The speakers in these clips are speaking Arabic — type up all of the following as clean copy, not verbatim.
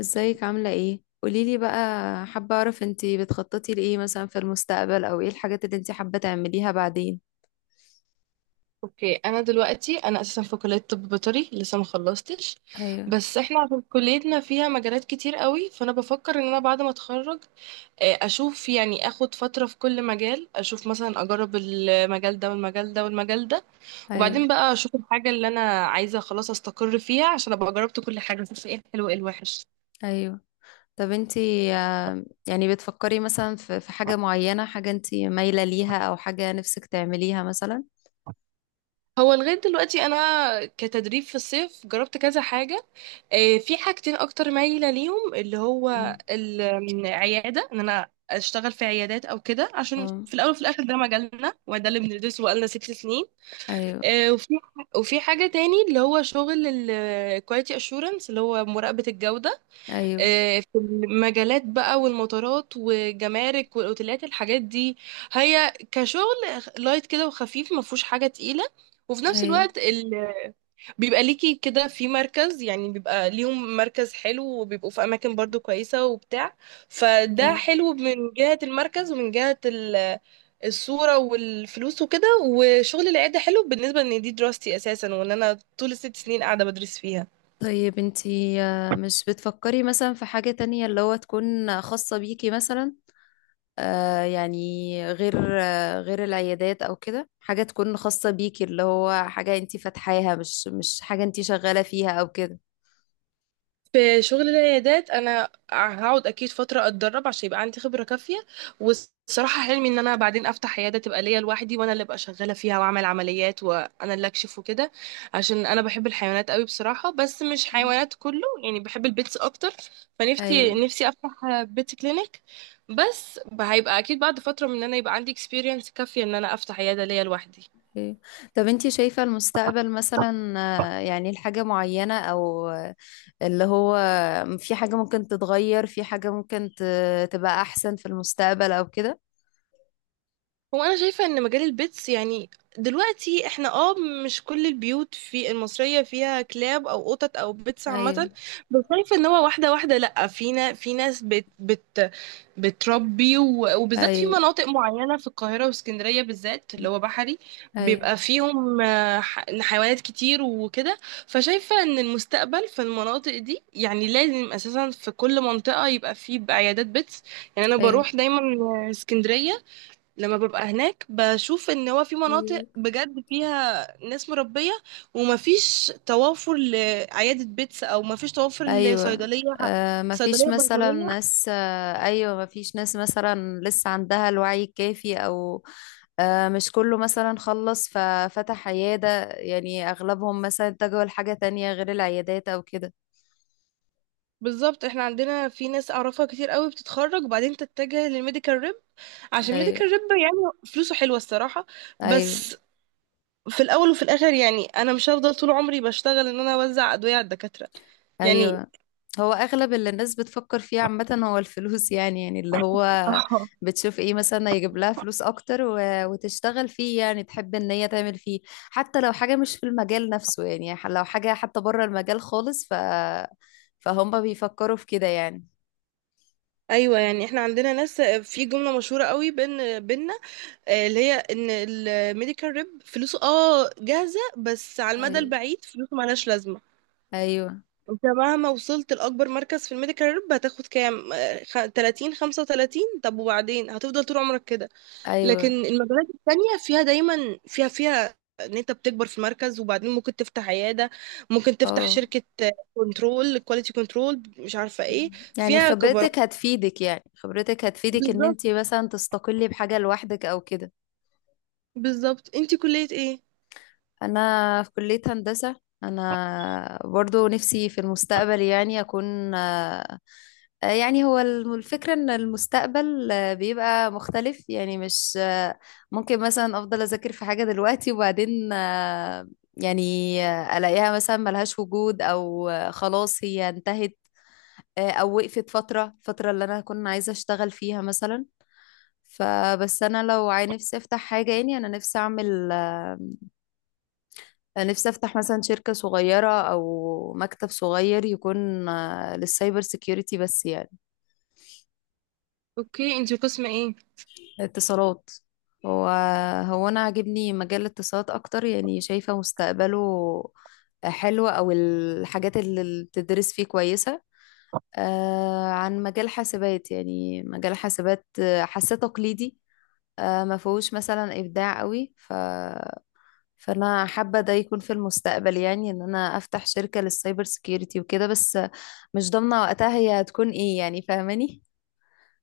ازيك عاملة ايه؟ قوليلي بقى. حابة اعرف انتي بتخططي لإيه مثلا في المستقبل، او ايه الحاجات اللي انتي حابة تعمليها بعدين. اوكي، انا دلوقتي انا اساسا في كليه طب بيطري لسه ما خلصتش. ايوه، بس احنا عشان كليتنا فيها مجالات كتير قوي، فانا بفكر ان انا بعد ما اتخرج اشوف يعني اخد فتره في كل مجال، اشوف مثلا اجرب المجال ده والمجال ده والمجال ده. وبعدين ايوه، بقى اشوف الحاجه اللي انا عايزه خلاص استقر فيها عشان ابقى جربت كل حاجه، اشوف ايه الحلو وايه الوحش. ايوه. طب انتي، يعني بتفكري مثلا في حاجة معينة، حاجة انتي مايلة ليها، او حاجة نفسك تعمليها مثلا؟ هو لغايه دلوقتي انا كتدريب في الصيف جربت كذا حاجه. في حاجتين اكتر مايله ليهم، اللي هو مم. العياده، ان انا اشتغل في عيادات او كده، عشان اه. في الاول وفي الاخر ده مجالنا وده اللي بندرسه بقالنا 6 سنين. ايوه، آه، وفي وفي حاجه تاني اللي هو شغل الكواليتي اشورنس، اللي هو مراقبه الجوده. ايوه، في المجالات بقى والمطارات والجمارك والاوتيلات الحاجات دي. هي كشغل لايت كده وخفيف، ما فيهوش حاجه تقيله، وفي نفس ايوه، الوقت بيبقى ليكي كده في مركز، يعني بيبقى ليهم مركز حلو وبيبقوا في اماكن برضو كويسة وبتاع. فده ايوه. حلو من جهة المركز ومن جهة الصورة والفلوس وكده. وشغل العيادة حلو بالنسبة ان دي دراستي اساسا وان انا طول الست سنين قاعدة بدرس فيها. طيب انتي، مش بتفكري مثلا في حاجة تانية اللي هو تكون خاصة بيكي مثلا. يعني غير غير العيادات او كده، حاجة تكون خاصة بيكي، اللي هو حاجة انتي فاتحاها، مش حاجة انتي شغالة فيها او كده. في شغل العيادات انا هقعد اكيد فتره اتدرب عشان يبقى عندي خبره كافيه. والصراحه حلمي ان انا بعدين افتح عياده تبقى ليا لوحدي، وانا اللي ابقى شغاله فيها، واعمل عمليات وانا اللي اكشف وكده، عشان انا بحب الحيوانات قوي بصراحه، بس مش مم. حيوانات كله، يعني بحب البيتس اكتر. فنفسي ايوه، نفسي افتح بيت كلينيك، بس هيبقى اكيد بعد فتره من ان انا يبقى عندي اكسبيرينس كافيه ان انا افتح عياده ليا لوحدي. ايوه. طب انتي شايفة المستقبل مثلا، يعني الحاجة معينة، او اللي هو في حاجة ممكن تتغير، في حاجة ممكن تبقى احسن في المستقبل او كده. هو انا شايفه ان مجال البيتس، يعني دلوقتي احنا مش كل البيوت في المصريه فيها كلاب او قطط او بيتس ايوه، عامه. بس شايفه ان هو واحده واحده، لا فينا، في ناس بت بتربي، وبالذات في ايوه، مناطق معينه في القاهره واسكندريه، بالذات اللي هو بحري، ايوه، بيبقى فيهم حيوانات كتير وكده. فشايفه ان المستقبل في المناطق دي يعني لازم اساسا في كل منطقه يبقى فيه عيادات بيتس. يعني انا بروح دايما اسكندريه، لما ببقى هناك بشوف ان هو في مناطق ايوه، بجد فيها ناس مربية، ومفيش توافر لعيادة بيتس او مفيش توافر ايوه. لصيدلية، مفيش صيدلية مثلا بيطرية. ناس، ايوه، مفيش ناس مثلا لسه عندها الوعي الكافي او. مش كله مثلا خلص ففتح عيادة، يعني اغلبهم مثلا اتجهوا لحاجة تانية غير العيادات او كده. بالظبط، احنا عندنا في ناس اعرفها كتير قوي بتتخرج وبعدين تتجه للميديكال ريب، عشان ايوه، ميديكال ريب يعني فلوسه حلوة الصراحة. ايوه، بس في الاول وفي الاخر يعني انا مش هفضل طول عمري بشتغل ان انا اوزع ادوية على الدكاترة يعني. ايوه. هو اغلب اللي الناس بتفكر فيه عامة هو الفلوس، يعني اللي هو اه، بتشوف ايه مثلا يجيب لها فلوس اكتر وتشتغل فيه، يعني تحب ان هي تعمل فيه، حتى لو حاجة مش في المجال نفسه، يعني لو حاجة حتى بره المجال خالص، فهم بيفكروا في كده يعني. ايوه، يعني احنا عندنا ناس في جملة مشهورة قوي بينا، اللي هي ان الميديكال ريب فلوسه جاهزة، بس على المدى ايوه، البعيد فلوسه ملهاش لازمة. ايوه، انت مهما وصلت لأكبر مركز في الميديكال ريب هتاخد كام؟ 30 35. طب وبعدين هتفضل طول عمرك كده. ايوه، لكن المجالات التانية فيها دايما فيها ان انت بتكبر في المركز، وبعدين ممكن تفتح عيادة، ممكن تفتح اه. شركة، كنترول كواليتي، كنترول مش عارفة ايه، يعني فيها كبرات. خبرتك هتفيدك، يعني خبرتك هتفيدك، ان بالظبط، انت مثلا تستقلي بحاجة لوحدك او كده. بالظبط. انت كلية ايه؟ انا في كلية هندسة. انا برضو نفسي في المستقبل يعني اكون يعني هو الفكرة ان المستقبل بيبقى مختلف، يعني مش ممكن مثلا افضل اذاكر في حاجة دلوقتي، وبعدين يعني الاقيها مثلا ملهاش وجود، او خلاص هي انتهت، او وقفت فترة، الفترة اللي انا كنت عايزة اشتغل فيها مثلا. فبس انا لو نفسي افتح حاجة، يعني انا نفسي اعمل. أنا نفسي أفتح مثلا شركة صغيرة أو مكتب صغير يكون للسايبر سيكيورتي بس يعني. اوكي، انت قسم ايه؟ اتصالات. هو هو أنا عاجبني مجال الاتصالات أكتر، يعني شايفة مستقبله حلو، أو الحاجات اللي بتدرس فيه كويسة عن مجال حاسبات، يعني مجال حاسبات حاساه تقليدي، ما فيهوش مثلا إبداع قوي، فانا حابه ده يكون في المستقبل، يعني ان انا افتح شركه للسايبر سيكيورتي وكده بس. مش ضامنة وقتها هي هتكون ايه، يعني فاهماني.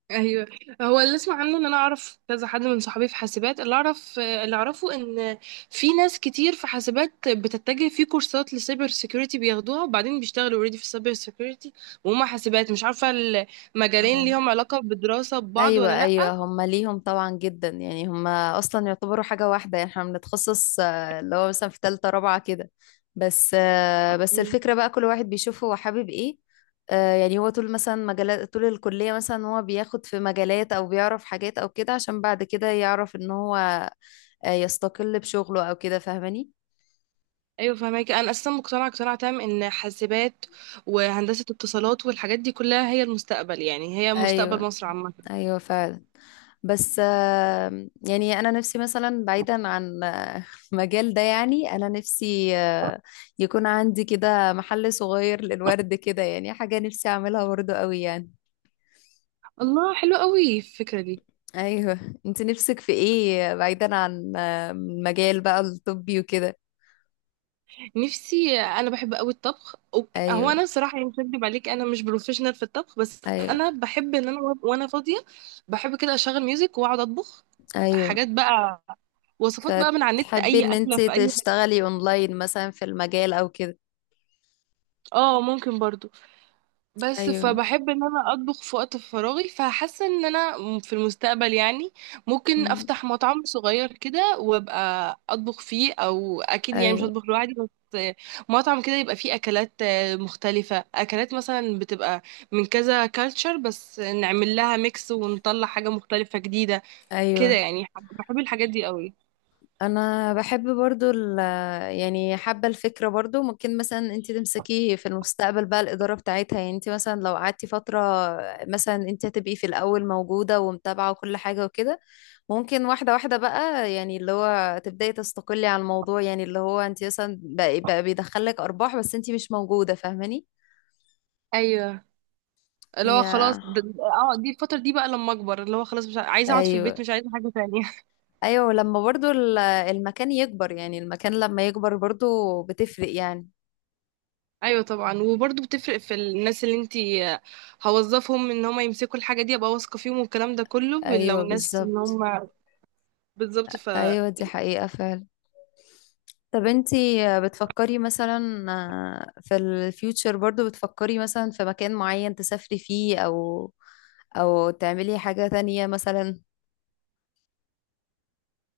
ايوه، هو اللي اسمع عنه ان انا اعرف كذا حد من صحابي في حاسبات، اللي اعرف اللي اعرفه ان في ناس كتير في حاسبات بتتجه في كورسات لسايبر سيكيورتي بياخدوها، وبعدين بيشتغلوا اوريدي في السايبر سيكيورتي، وهم حاسبات مش عارفه. المجالين اه، ليهم علاقه بدراسه ببعض ولا ايوه، ايوه. لا؟ هما ليهم طبعا جدا، يعني هما اصلا يعتبروا حاجة واحدة، يعني احنا بنتخصص اللي هو مثلا في تالتة رابعة كده. بس مم. الفكرة بقى كل واحد بيشوف هو حابب ايه. يعني هو طول مثلا طول الكلية مثلا هو بياخد في مجالات، او بيعرف حاجات او كده عشان بعد كده يعرف ان هو يستقل بشغله او كده، فاهماني. ايوه فهماكي. انا اساسا مقتنعه اقتناع تام ان حاسبات وهندسه اتصالات والحاجات دي كلها هي المستقبل، يعني هي مستقبل ايوه، مصر عامه. ايوه فعلا. بس آه، يعني انا نفسي مثلا بعيدا عن المجال ده، يعني انا نفسي يكون عندي كده محل صغير للورد كده، يعني حاجة نفسي اعملها برضه قوي يعني. الله، حلو قوي الفكره دي. ايوه. انت نفسك في ايه بعيدا عن المجال بقى الطبي وكده؟ نفسي، انا بحب قوي الطبخ. هو ايوه، انا صراحه يعني مش هكدب عليك، انا مش بروفيشنال في الطبخ، بس ايوه، انا بحب ان انا وانا فاضيه بحب كده اشغل ميوزك واقعد اطبخ ايوه. حاجات بقى، وصفات بقى من على النت، فتحبي اي ان اكله انت في اي حته. تشتغلي اونلاين مثلا في المجال او كده؟ اه، ممكن برضو، بس ايوه. فبحب ان انا اطبخ في وقت فراغي، فحاسه ان انا في المستقبل يعني ممكن مم. افتح مطعم صغير كده وابقى اطبخ فيه، او اكيد يعني مش ايوه، هطبخ لوحدي بس، مطعم كده يبقى فيه اكلات مختلفه، اكلات مثلا بتبقى من كذا كالتشر بس نعمل لها ميكس ونطلع حاجه مختلفه جديده كده ايوه. يعني. بحب الحاجات دي قوي. انا بحب برضو يعني حابة الفكرة، برضو ممكن مثلا انت تمسكي في المستقبل بقى الإدارة بتاعتها، يعني انت مثلا لو قعدتي فترة مثلا، انت هتبقي في الأول موجودة ومتابعة وكل حاجة وكده، ممكن واحدة واحدة بقى، يعني اللي هو تبدأي تستقلي على الموضوع، يعني اللي هو انت مثلا بقى بيدخلك أرباح بس انت مش موجودة، فاهماني. ايوه، اللي هو هي. خلاص، دي الفتره دي بقى لما اكبر، اللي هو خلاص مش عايزه اقعد في البيت، ايوه، مش عايزه حاجه تانية. ايوه. لما برضو المكان يكبر، يعني المكان لما يكبر برضو بتفرق يعني. ايوه طبعا، وبرضه بتفرق في الناس اللي انتي هوظفهم ان هم يمسكوا الحاجه دي، ابقى واثقه فيهم والكلام ده كله لو ايوه، ناس ان بالظبط. هم. بالظبط، ف... ايوه، دي حقيقة فعلا. طب انتي، بتفكري مثلا، في الفيوتشر برضو بتفكري مثلا في مكان معين تسافري فيه، او تعملي حاجة تانية مثلا؟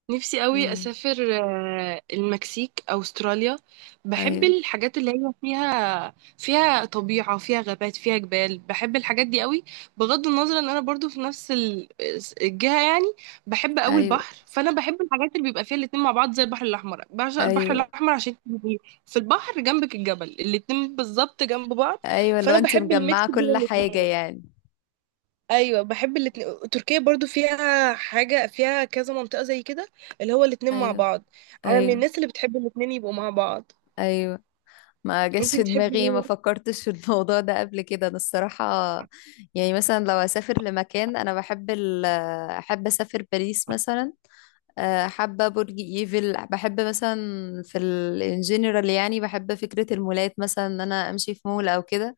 نفسي قوي امم. اسافر المكسيك او استراليا. بحب ايوه، الحاجات اللي هي فيها طبيعة، فيها غابات، فيها جبال، بحب الحاجات دي قوي. بغض النظر ان انا برضو في نفس الجهة يعني. بحب قوي ايوه، البحر، فانا بحب الحاجات اللي بيبقى فيها الاتنين مع بعض زي البحر الاحمر، بعشق البحر ايوه، الاحمر عشان بيبقى في البحر جنبك الجبل، الاتنين بالظبط جنب بعض. ايوه. لو فانا انتي بحب الميكس مجمعة بين كل حاجة الاتنين. يعني. ايوه، بحب الاتنين. تركيا برضو فيها حاجه، فيها كذا منطقه زي كده، اللي هو الاتنين مع ايوه، بعض. انا من ايوه، الناس اللي بتحب الاتنين يبقوا مع بعض. ايوه. ما جاش انتي في بتحبي دماغي، ما مين؟ فكرتش في الموضوع ده قبل كده انا الصراحة. يعني مثلا لو اسافر لمكان، انا بحب احب اسافر باريس مثلا. حابة برج ايفل، بحب مثلا في الجنرال، يعني بحب فكرة المولات مثلا، ان انا امشي في مول او كده،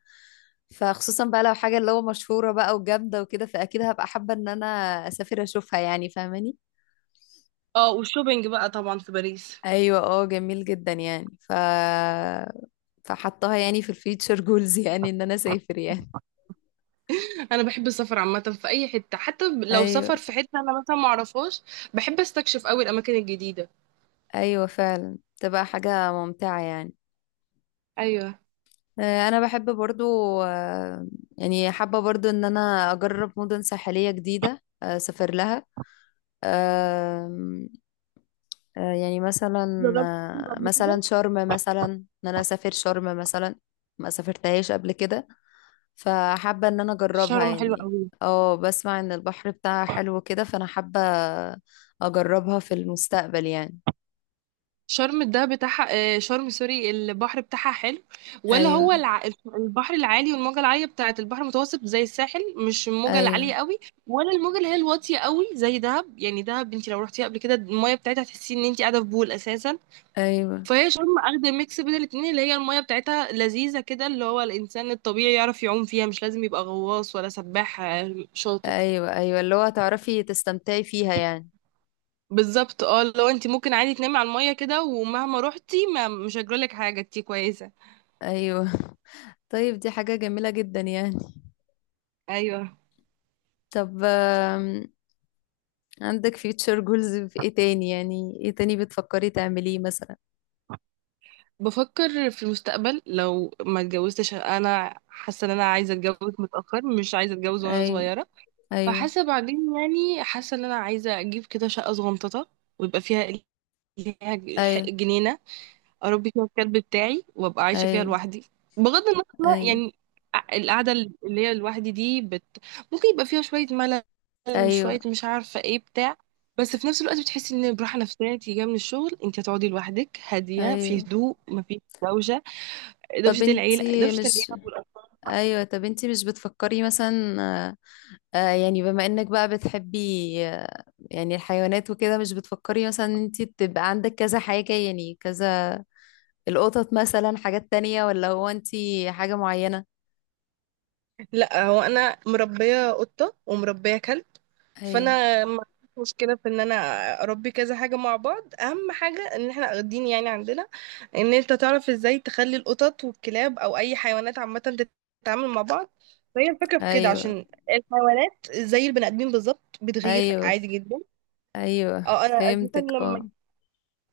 فخصوصا بقى لو حاجة اللي هو مشهورة بقى وجامدة وكده، فاكيد هبقى حابة ان انا اسافر اشوفها يعني، فاهماني. اه، والشوبينج بقى طبعا في باريس. ايوه، اه جميل جدا يعني، فحطها يعني في الفيتشر جولز، يعني ان انا اسافر يعني. انا بحب السفر عامه في اي حته، حتى لو ايوه، سفر في حته انا مثلا ما اعرفهاش، بحب استكشف قوي الاماكن الجديده. ايوه فعلا، تبقى حاجة ممتعة يعني. ايوه. انا بحب برضو آه، يعني حابة برضو ان انا اجرب مدن ساحلية جديدة، اسافر لها. آم، يعني مثلا جربت شرم قبل مثلا كده، شرم، مثلا ان انا اسافر شرم مثلا، ما سافرتهاش قبل كده، فحابة ان انا اجربها شرم حلوه يعني. قوي. اه، بسمع ان البحر بتاعها حلو كده، فانا حابة اجربها في المستقبل يعني. شرم ده بتاعها، شرم سوري، البحر بتاعها حلو، ولا هو ايوه، البحر العالي والموجة العالية بتاعت البحر المتوسط زي الساحل، مش الموجة ايوه، العالية قوي، ولا الموجة اللي هي الواطية قوي زي دهب؟ يعني دهب انت لو رحتيها قبل كده المية بتاعتها تحسي ان انت قاعدة في بول اساسا. ايوه، فهي شرم اخدة ميكس بين الاتنين، اللي هي المية بتاعتها لذيذة كده، اللي هو الانسان الطبيعي يعرف يعوم فيها، مش لازم يبقى غواص ولا سباح شاطر. ايوه، ايوه. اللي هو تعرفي تستمتعي فيها يعني. بالظبط. اه لو انت ممكن عادي تنامي على المية كده، ومهما روحتي ما مش هيجرالك حاجة، انتي كويسة. ايوه. طيب دي حاجة جميلة جدا يعني. ايوه، طب عندك future goals في ايه تاني، يعني ايه تاني بتفكري تعمليه مثلا؟ بفكر في المستقبل لو ما اتجوزتش. انا حاسه ان انا عايزه اتجوز متاخر، مش عايزه اتجوز وانا ايوه، صغيره، ايوه، فحاسه بعدين يعني حاسه ان انا عايزه اجيب كده شقه صغنططه ويبقى فيها، ليها ايوه، جنينه، اربي فيها الكلب بتاعي وابقى عايشه فيها ايوه، لوحدي. بغض النظر ايوه، يعني، القعده اللي هي لوحدي دي ممكن يبقى فيها شويه ملل، ايوه، شويه مش عارفه ايه بتاع، بس في نفس الوقت بتحسي ان براحه نفسيه، انت جايه من الشغل انت هتقعدي لوحدك هاديه في ايوه. هدوء، مفيش دوشه، طب دوشة العيلة، انتي دوشة العيلة مش والأطفال. ايوه، طب انتي مش بتفكري مثلا، آه، يعني بما انك بقى بتحبي آه، يعني الحيوانات وكده، مش بتفكري مثلا ان انتي تبقى عندك كذا حاجة، يعني كذا، القطط مثلا، حاجات تانية، ولا هو انتي حاجة معينة؟ لا، هو انا مربيه قطه ومربيه كلب، ايوه، فانا ما عنديش مشكله في ان انا اربي كذا حاجه مع بعض. اهم حاجه ان احنا واخدين يعني عندنا ان انت تعرف ازاي تخلي القطط والكلاب او اي حيوانات عامه تتعامل مع بعض، فهي الفكره في كده، ايوه، عشان الحيوانات زي البني ادمين بالظبط بتغير ايوه، عادي جدا. ايوه اه، انا اساسا فهمتك، لما اه.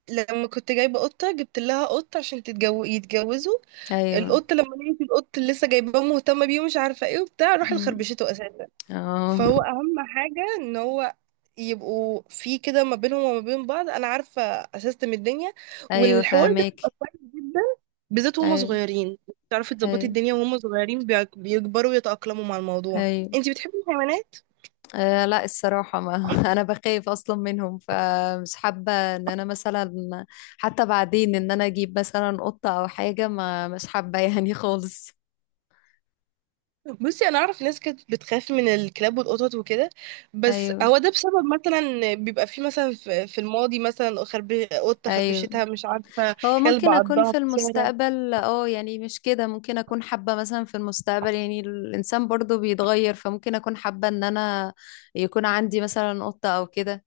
لما كنت جايبه قطه جبت لها قط عشان يتجوزوا. ايوه. القط لما لقيت القط اللي لسه جايباه مهتمه بيه ومش عارفه ايه وبتاع راحت أمم. خربشته اساسا. اه، فهو اهم حاجه ان هو يبقوا في كده ما بينهم وما بين بعض، انا عارفه اسستم الدنيا، ايوه والحوار ده بيبقى فهمك. كويس جدا بالذات وهم ايوه، صغيرين، تعرفي تظبطي ايوه، الدنيا وهم صغيرين، بيكبروا ويتأقلموا مع الموضوع. ايوه. انتي بتحبي الحيوانات؟ لا الصراحه ما انا بخاف اصلا منهم، فمش حابه ان انا مثلا حتى بعدين ان انا اجيب مثلا قطه او حاجه، ما مش حابه يعني خالص. بصي، انا اعرف ناس كانت بتخاف من الكلاب والقطط وكده، بس ايوه، هو ده بسبب مثلا بيبقى فيه مثلا في الماضي مثلا قطه ايوه. خربشتها مش عارفه، هو كلب ممكن اكون عضها في في الشارع. المستقبل يعني مش كده، ممكن اكون حابه مثلا في المستقبل، يعني الانسان برضو بيتغير، فممكن اكون حابه ان انا يكون عندي مثلا قطه او كده.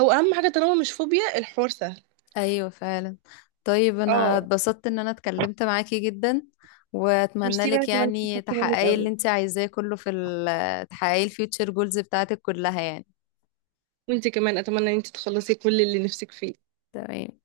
هو اهم حاجه طالما مش فوبيا، الحوار سهل. ايوه فعلا. طيب انا اه، اتبسطت ان انا اتكلمت معاكي جدا، واتمنى ميرسي. وانا لك كمان يعني استفدت منك تحققي اللي قوي. انت عايزاه كله في تحققي الفيوتشر جولز بتاعتك كلها يعني. وانت كمان اتمنى ان انت تخلصي كل اللي نفسك فيه. تمام.